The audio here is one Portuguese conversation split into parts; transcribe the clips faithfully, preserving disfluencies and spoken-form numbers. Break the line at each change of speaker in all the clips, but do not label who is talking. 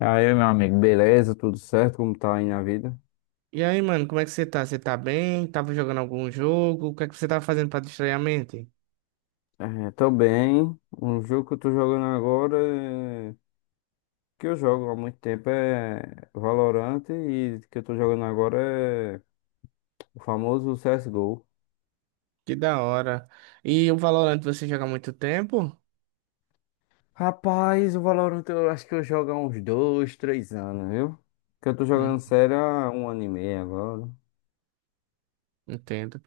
E aí, meu amigo, beleza? Tudo certo? Como tá aí na vida?
E aí, mano, como é que você tá? Você tá bem? Tava jogando algum jogo? O que é que você tava fazendo pra distrair a mente?
É, tô bem. Um jogo que eu tô jogando agora, é- que eu jogo há muito tempo, é Valorant, e que eu tô jogando agora é o famoso C S G O.
Que da hora. E o Valorant você joga há muito tempo?
Rapaz, o Valorant eu acho que eu jogo há uns dois, três anos, viu? Que eu tô jogando sério há um ano e meio agora.
Entendo.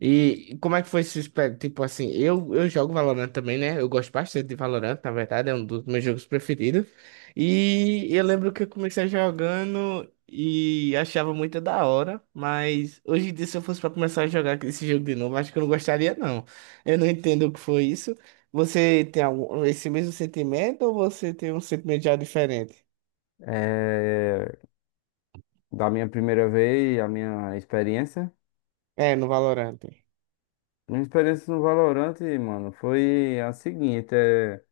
E como é que foi esse espé- Tipo assim, eu, eu jogo Valorant também, né? Eu gosto bastante de Valorant, na verdade, é um dos meus jogos preferidos. E eu lembro que eu comecei jogando e achava muito da hora, mas hoje em dia, se eu fosse pra começar a jogar esse jogo de novo, acho que eu não gostaria, não. Eu não entendo o que foi isso. Você tem algum, esse mesmo sentimento ou você tem um sentimento já diferente?
É, da minha primeira vez, a minha experiência.
É, no Valorant.
Minha experiência no Valorant, mano, foi a seguinte, é...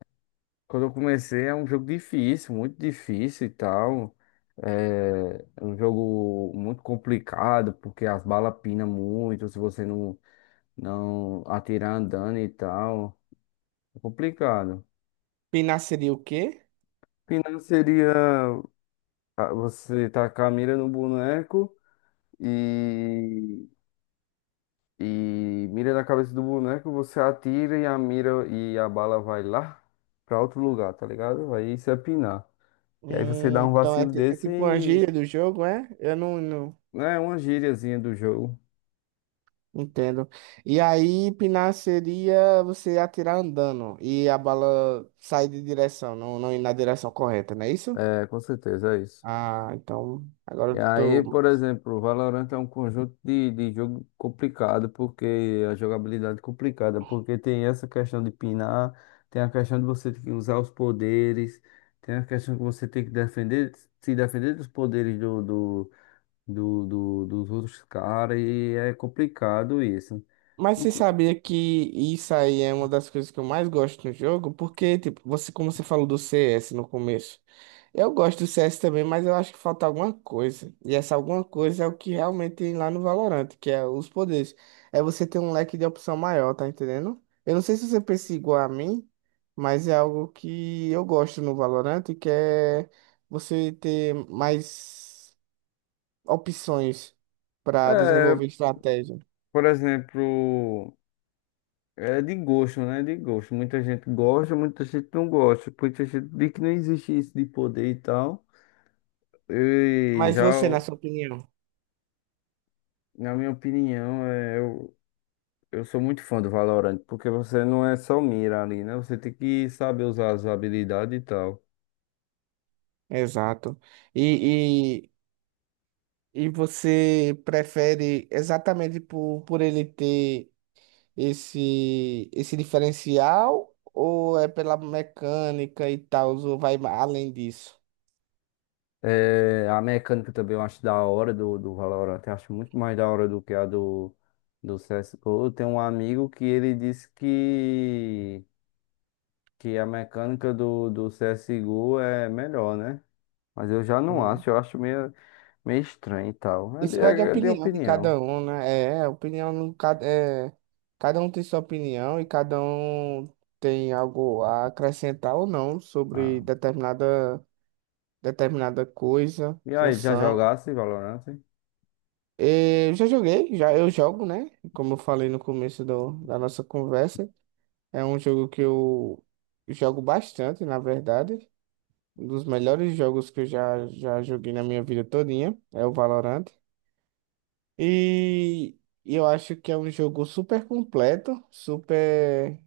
Quando eu comecei, é um jogo difícil, muito difícil e tal. É é um jogo muito complicado, porque as balas pinam muito se você não, não atirar andando e tal. É complicado.
Pinar seria o quê?
Pinar seria, ah, você tacar a mira no boneco e, e mira na cabeça do boneco, você atira e a mira e a bala vai lá pra outro lugar, tá ligado? Aí isso é pinar.
Hum.
E aí você dá um
Então é,
vacilo
ti- é
desse
tipo uma
e
gíria do jogo, é? Eu não, não
é uma gíriazinha do jogo.
entendo. E aí, pinar seria você atirar andando e a bala sair de direção, não, não ir na direção correta, não é isso?
É, com certeza, é isso.
Ah, então agora
E
eu
aí,
tô.
por exemplo, o Valorant é um conjunto de, de jogo complicado, porque a jogabilidade é complicada, porque tem essa questão de pinar, tem a questão de você ter que usar os poderes, tem a questão que você tem que defender, se defender dos poderes do, do, do, do- dos outros caras, e é complicado isso.
Mas
No
você
co-
sabia que isso aí é uma das coisas que eu mais gosto no jogo? Porque, tipo, você, como você falou do C S no começo, eu gosto do C S também, mas eu acho que falta alguma coisa. E essa alguma coisa é o que realmente tem lá no Valorant, que é os poderes. É você ter um leque de opção maior, tá entendendo? Eu não sei se você pensa igual a mim, mas é algo que eu gosto no Valorant, que é você ter mais opções para
É,
desenvolver estratégia.
por exemplo. É de gosto, né? De gosto. Muita gente gosta, muita gente não gosta. Muita gente diz que não existe isso de poder e tal. E
Mas
já,
você, na
o-
sua opinião?
Na minha opinião, é, eu, eu sou muito fã do Valorant, porque você não é só mira ali, né? Você tem que saber usar as habilidades e tal.
Exato. E, e, e você prefere exatamente por, por ele ter esse, esse diferencial ou é pela mecânica e tal, ou vai ma- além disso?
É, a mecânica também eu acho da hora do, do Valorant. Eu acho muito mais da hora do que a do, do C S G O. Eu tenho um amigo que ele disse que, que a mecânica do, do C S G O é melhor, né? Mas eu já não acho, eu acho meio, meio estranho e tal. É de,
Isso vai de
é de
opinião de
opinião.
cada um, né? É, opinião no cada é, cada um tem sua opinião e cada um tem algo a acrescentar ou não sobre
Ah.
determinada determinada coisa,
E aí, já
função.
jogasse Valorant?
E eu já joguei, já eu jogo, né? Como eu falei no começo do, da nossa conversa, é um jogo que eu jogo bastante, na verdade. Um dos melhores jogos que eu já, já joguei na minha vida todinha é o Valorant. E eu acho que é um jogo super completo, super.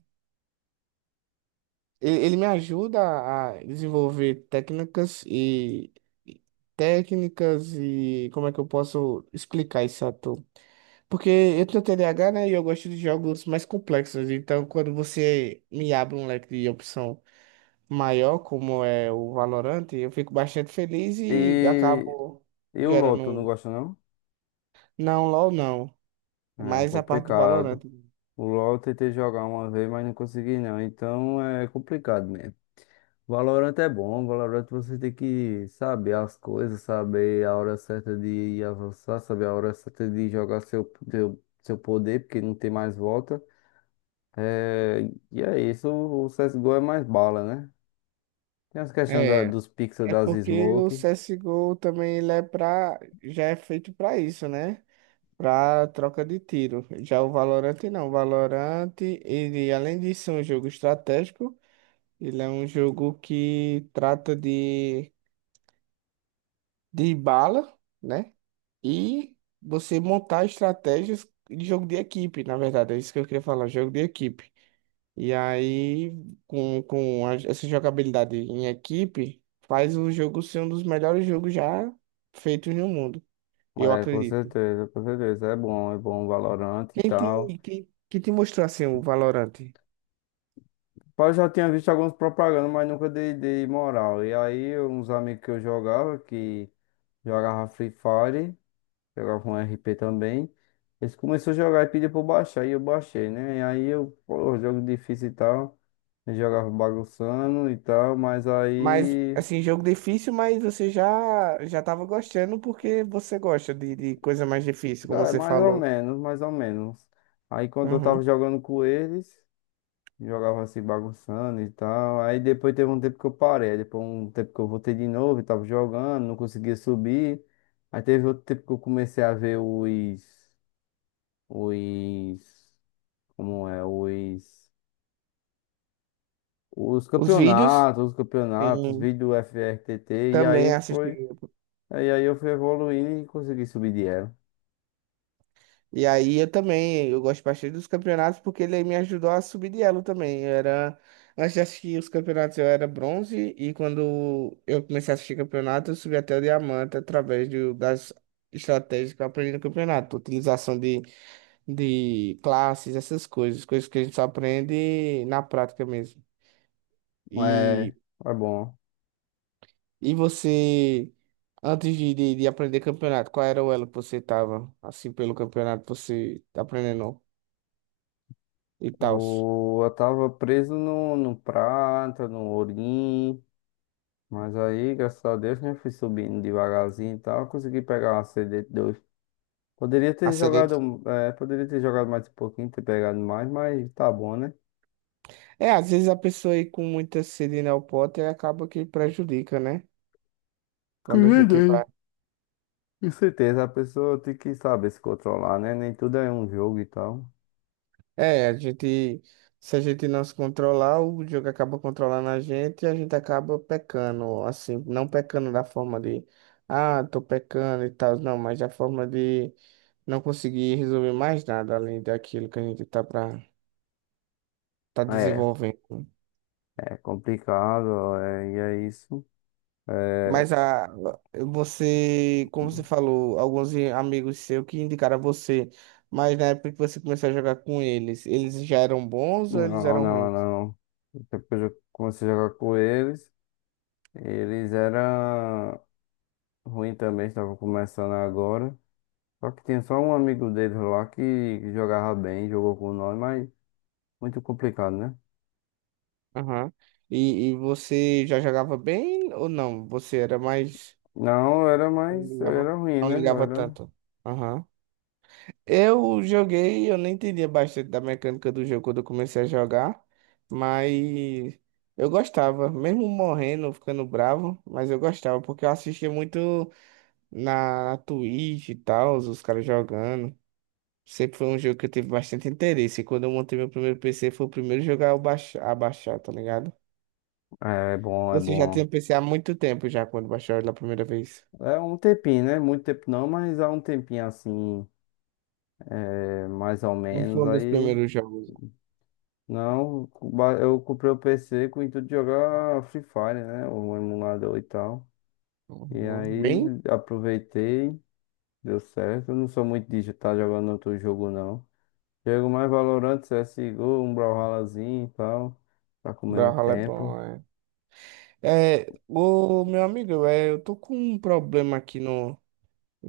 Ele, ele me ajuda a desenvolver técnicas e e- técnicas e como é que eu posso explicar isso a tu? Porque eu tenho T D A H, né? E eu gosto de jogos mais complexos. Então, quando você me abre um leque de opção maior, como é o Valorant, eu fico bastante feliz e
E,
acabo
e o LoL,
gerando
tu não
um.
gosta não?
Não, LOL não. É
É
mais a parte do Valorant.
complicado. O LoL eu tentei jogar uma vez, mas não consegui não. Então é complicado mesmo. Valorant é bom, Valorant você tem que saber as coisas, saber a hora certa de avançar, saber a hora certa de jogar seu, seu, seu poder, porque não tem mais volta. É, e é isso, o C S G O é mais bala, né? Tem as questões da-
É.
dos pixels
É
das
porque o
smoke.
C S G O também ele é pra, já é feito para isso, né? Para troca de tiro. Já o Valorant não. O Valorant, ele, além de ser um jogo estratégico, ele é um jogo que trata de, de bala, né? E você montar estratégias de jogo de equipe, na verdade. É isso que eu queria falar, jogo de equipe. E aí, com, com a- essa jogabilidade em equipe, faz o jogo ser um dos melhores jogos já feitos no mundo, eu
É, com
acredito.
certeza, com certeza. É bom, é bom o Valorant e
Quem
tal.
te, quem, que te mostrou assim o Valorant?
Pá, eu já tinha visto algumas propagandas, mas nunca dei, dei moral. E aí, uns amigos que eu jogava, que jogava Free Fire, jogava um R P também. Eles começaram a jogar e pediram pra eu baixar, e eu baixei, né? E aí eu, pô, jogo difícil e tal. Eu jogava bagunçando e tal, mas
Mas,
aí.
assim, jogo difícil, mas você já já tava gostando porque você gosta de, de coisa mais difícil, como
Ah, é,
você
mais ou
falou.
menos, mais ou menos. Aí quando eu tava
Uhum.
jogando com eles, jogava assim bagunçando e tal. Aí depois teve um tempo que eu parei, aí depois um tempo que eu voltei de novo e tava jogando, não conseguia subir. Aí teve outro tempo que eu comecei a ver os, os, como é, os, os
Os vídeos,
campeonatos, os campeonatos,
sim,
vídeo do F R T T, e aí
também assisti.
foi, aí, aí eu fui evoluindo e consegui subir de elo.
E aí eu também, eu gosto bastante dos campeonatos porque ele me ajudou a subir de elo também. Eu era, antes de assistir os campeonatos eu era bronze e quando eu comecei a assistir campeonato eu subi até o diamante através do, das estratégias que eu aprendi no campeonato. Utilização de, de classes, essas coisas, coisas que a gente só aprende na prática mesmo.
É,
E,
é bom.
e você, antes de, de, de aprender campeonato, qual era o elo que você tava, assim, pelo campeonato, você tá aprendendo e tal?
O- Eu tava preso no, no prata, no ourim, mas aí, graças a Deus, né, fui subindo devagarzinho e tal, consegui pegar uma cd dois. Poderia
A
ter
sede.
jogado, é, poderia ter jogado mais um pouquinho, ter pegado mais, mas tá bom, né?
É, às vezes a pessoa aí com muita sede no pote acaba que prejudica, né? Quando a gente
Cuidei.
vai.
Com certeza, a pessoa tem que saber se controlar, né? Nem tudo é um jogo e tal.
É, a gente. Se a gente não se controlar, o jogo acaba controlando a gente e a gente acaba pecando, assim, não pecando da forma de, ah, tô pecando e tal, não, mas da forma de não conseguir resolver mais nada além daquilo que a gente tá pra, tá
É,
desenvolvendo.
é complicado, é, e é isso.
Mas a, você, como você falou, alguns i- amigos seus que indicaram a você, mas na época que você começou a jogar com eles, eles já eram bons ou eles
Não,
eram
não,
ruins?
não. Depois eu comecei a jogar com eles. Eles eram. Ruim também, estava começando agora. Só que tinha só um amigo dele lá que jogava bem, jogou com nós, mas muito complicado, né?
Aham. E, e você já jogava bem ou não? Você era mais.
Não, eu era
Não
mais, eu era
ligava,
ruim,
não
né? Eu
ligava
era.
tanto. Aham. Eu joguei, eu nem entendia bastante da mecânica do jogo quando eu comecei a jogar, mas eu gostava, mesmo morrendo, ficando bravo, mas eu gostava, porque eu assistia muito. na, na Twitch e tal, os caras jogando. Sempre foi um jogo que eu tive bastante interesse. E quando eu montei meu primeiro P C, foi o primeiro jogo a eu baix- a baixar, tá ligado?
É, é bom, é
Você já
bom.
tinha P C há muito tempo já, quando baixou ele a primeira vez.
É um tempinho, né? Muito tempo não, mas há um tempinho assim, é, mais ou
Não foi
menos.
um dos
Aí,
primeiros jogos.
não, ba- eu comprei o P C com o intuito de jogar Free Fire, né? O emulador e tal. E
Uhum.
aí,
Bem,
aproveitei, deu certo. Eu não sou muito de estar jogando outro jogo, não. Jogo mais Valorant, C S G O, um Brawlhallazinho e tal, pra comer um
Brawlhalla é
tempo.
bom, é. É, ô, meu amigo, é, eu tô com um problema aqui no,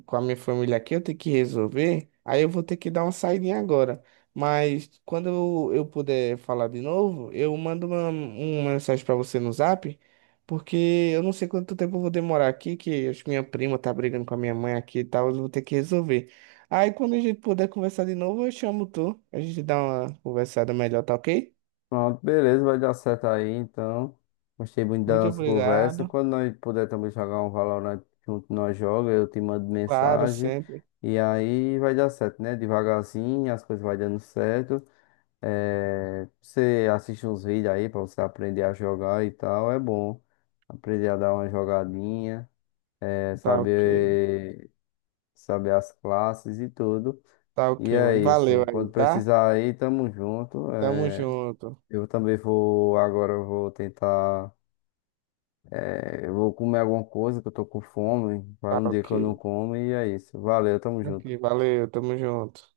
com a minha família aqui, eu tenho que resolver. Aí eu vou ter que dar uma saidinha agora. Mas quando eu, eu puder falar de novo, eu mando uma, uma mensagem pra você no Zap, porque eu não sei quanto tempo eu vou demorar aqui, que acho que minha prima tá brigando com a minha mãe aqui e tal, eu vou ter que resolver. Aí quando a gente puder conversar de novo, eu chamo tu. A gente dá uma conversada melhor, tá ok?
Pronto, beleza, vai dar certo aí, então. Gostei muito da
Muito
nossa conversa.
obrigado.
Quando nós puder também jogar um Valorant junto, nós joga, eu te mando
Claro,
mensagem.
sempre.
E aí vai dar certo, né? Devagarzinho, as coisas vai dando certo. É, você assiste uns vídeos aí pra você aprender a jogar e tal, é bom. Aprender a dar uma jogadinha, é,
Tá ok.
saber, saber as classes e tudo.
Tá
E
ok,
é
mano. Valeu
isso.
aí,
Quando
tá?
precisar aí, tamo junto.
Tamo
É,
junto.
eu também vou, agora eu vou tentar, é, eu vou comer alguma coisa que eu tô com fome. Vai
Tá
um dia
ok.
que eu não como e é isso. Valeu, tamo
Aqui,
junto.
valeu, tamo junto.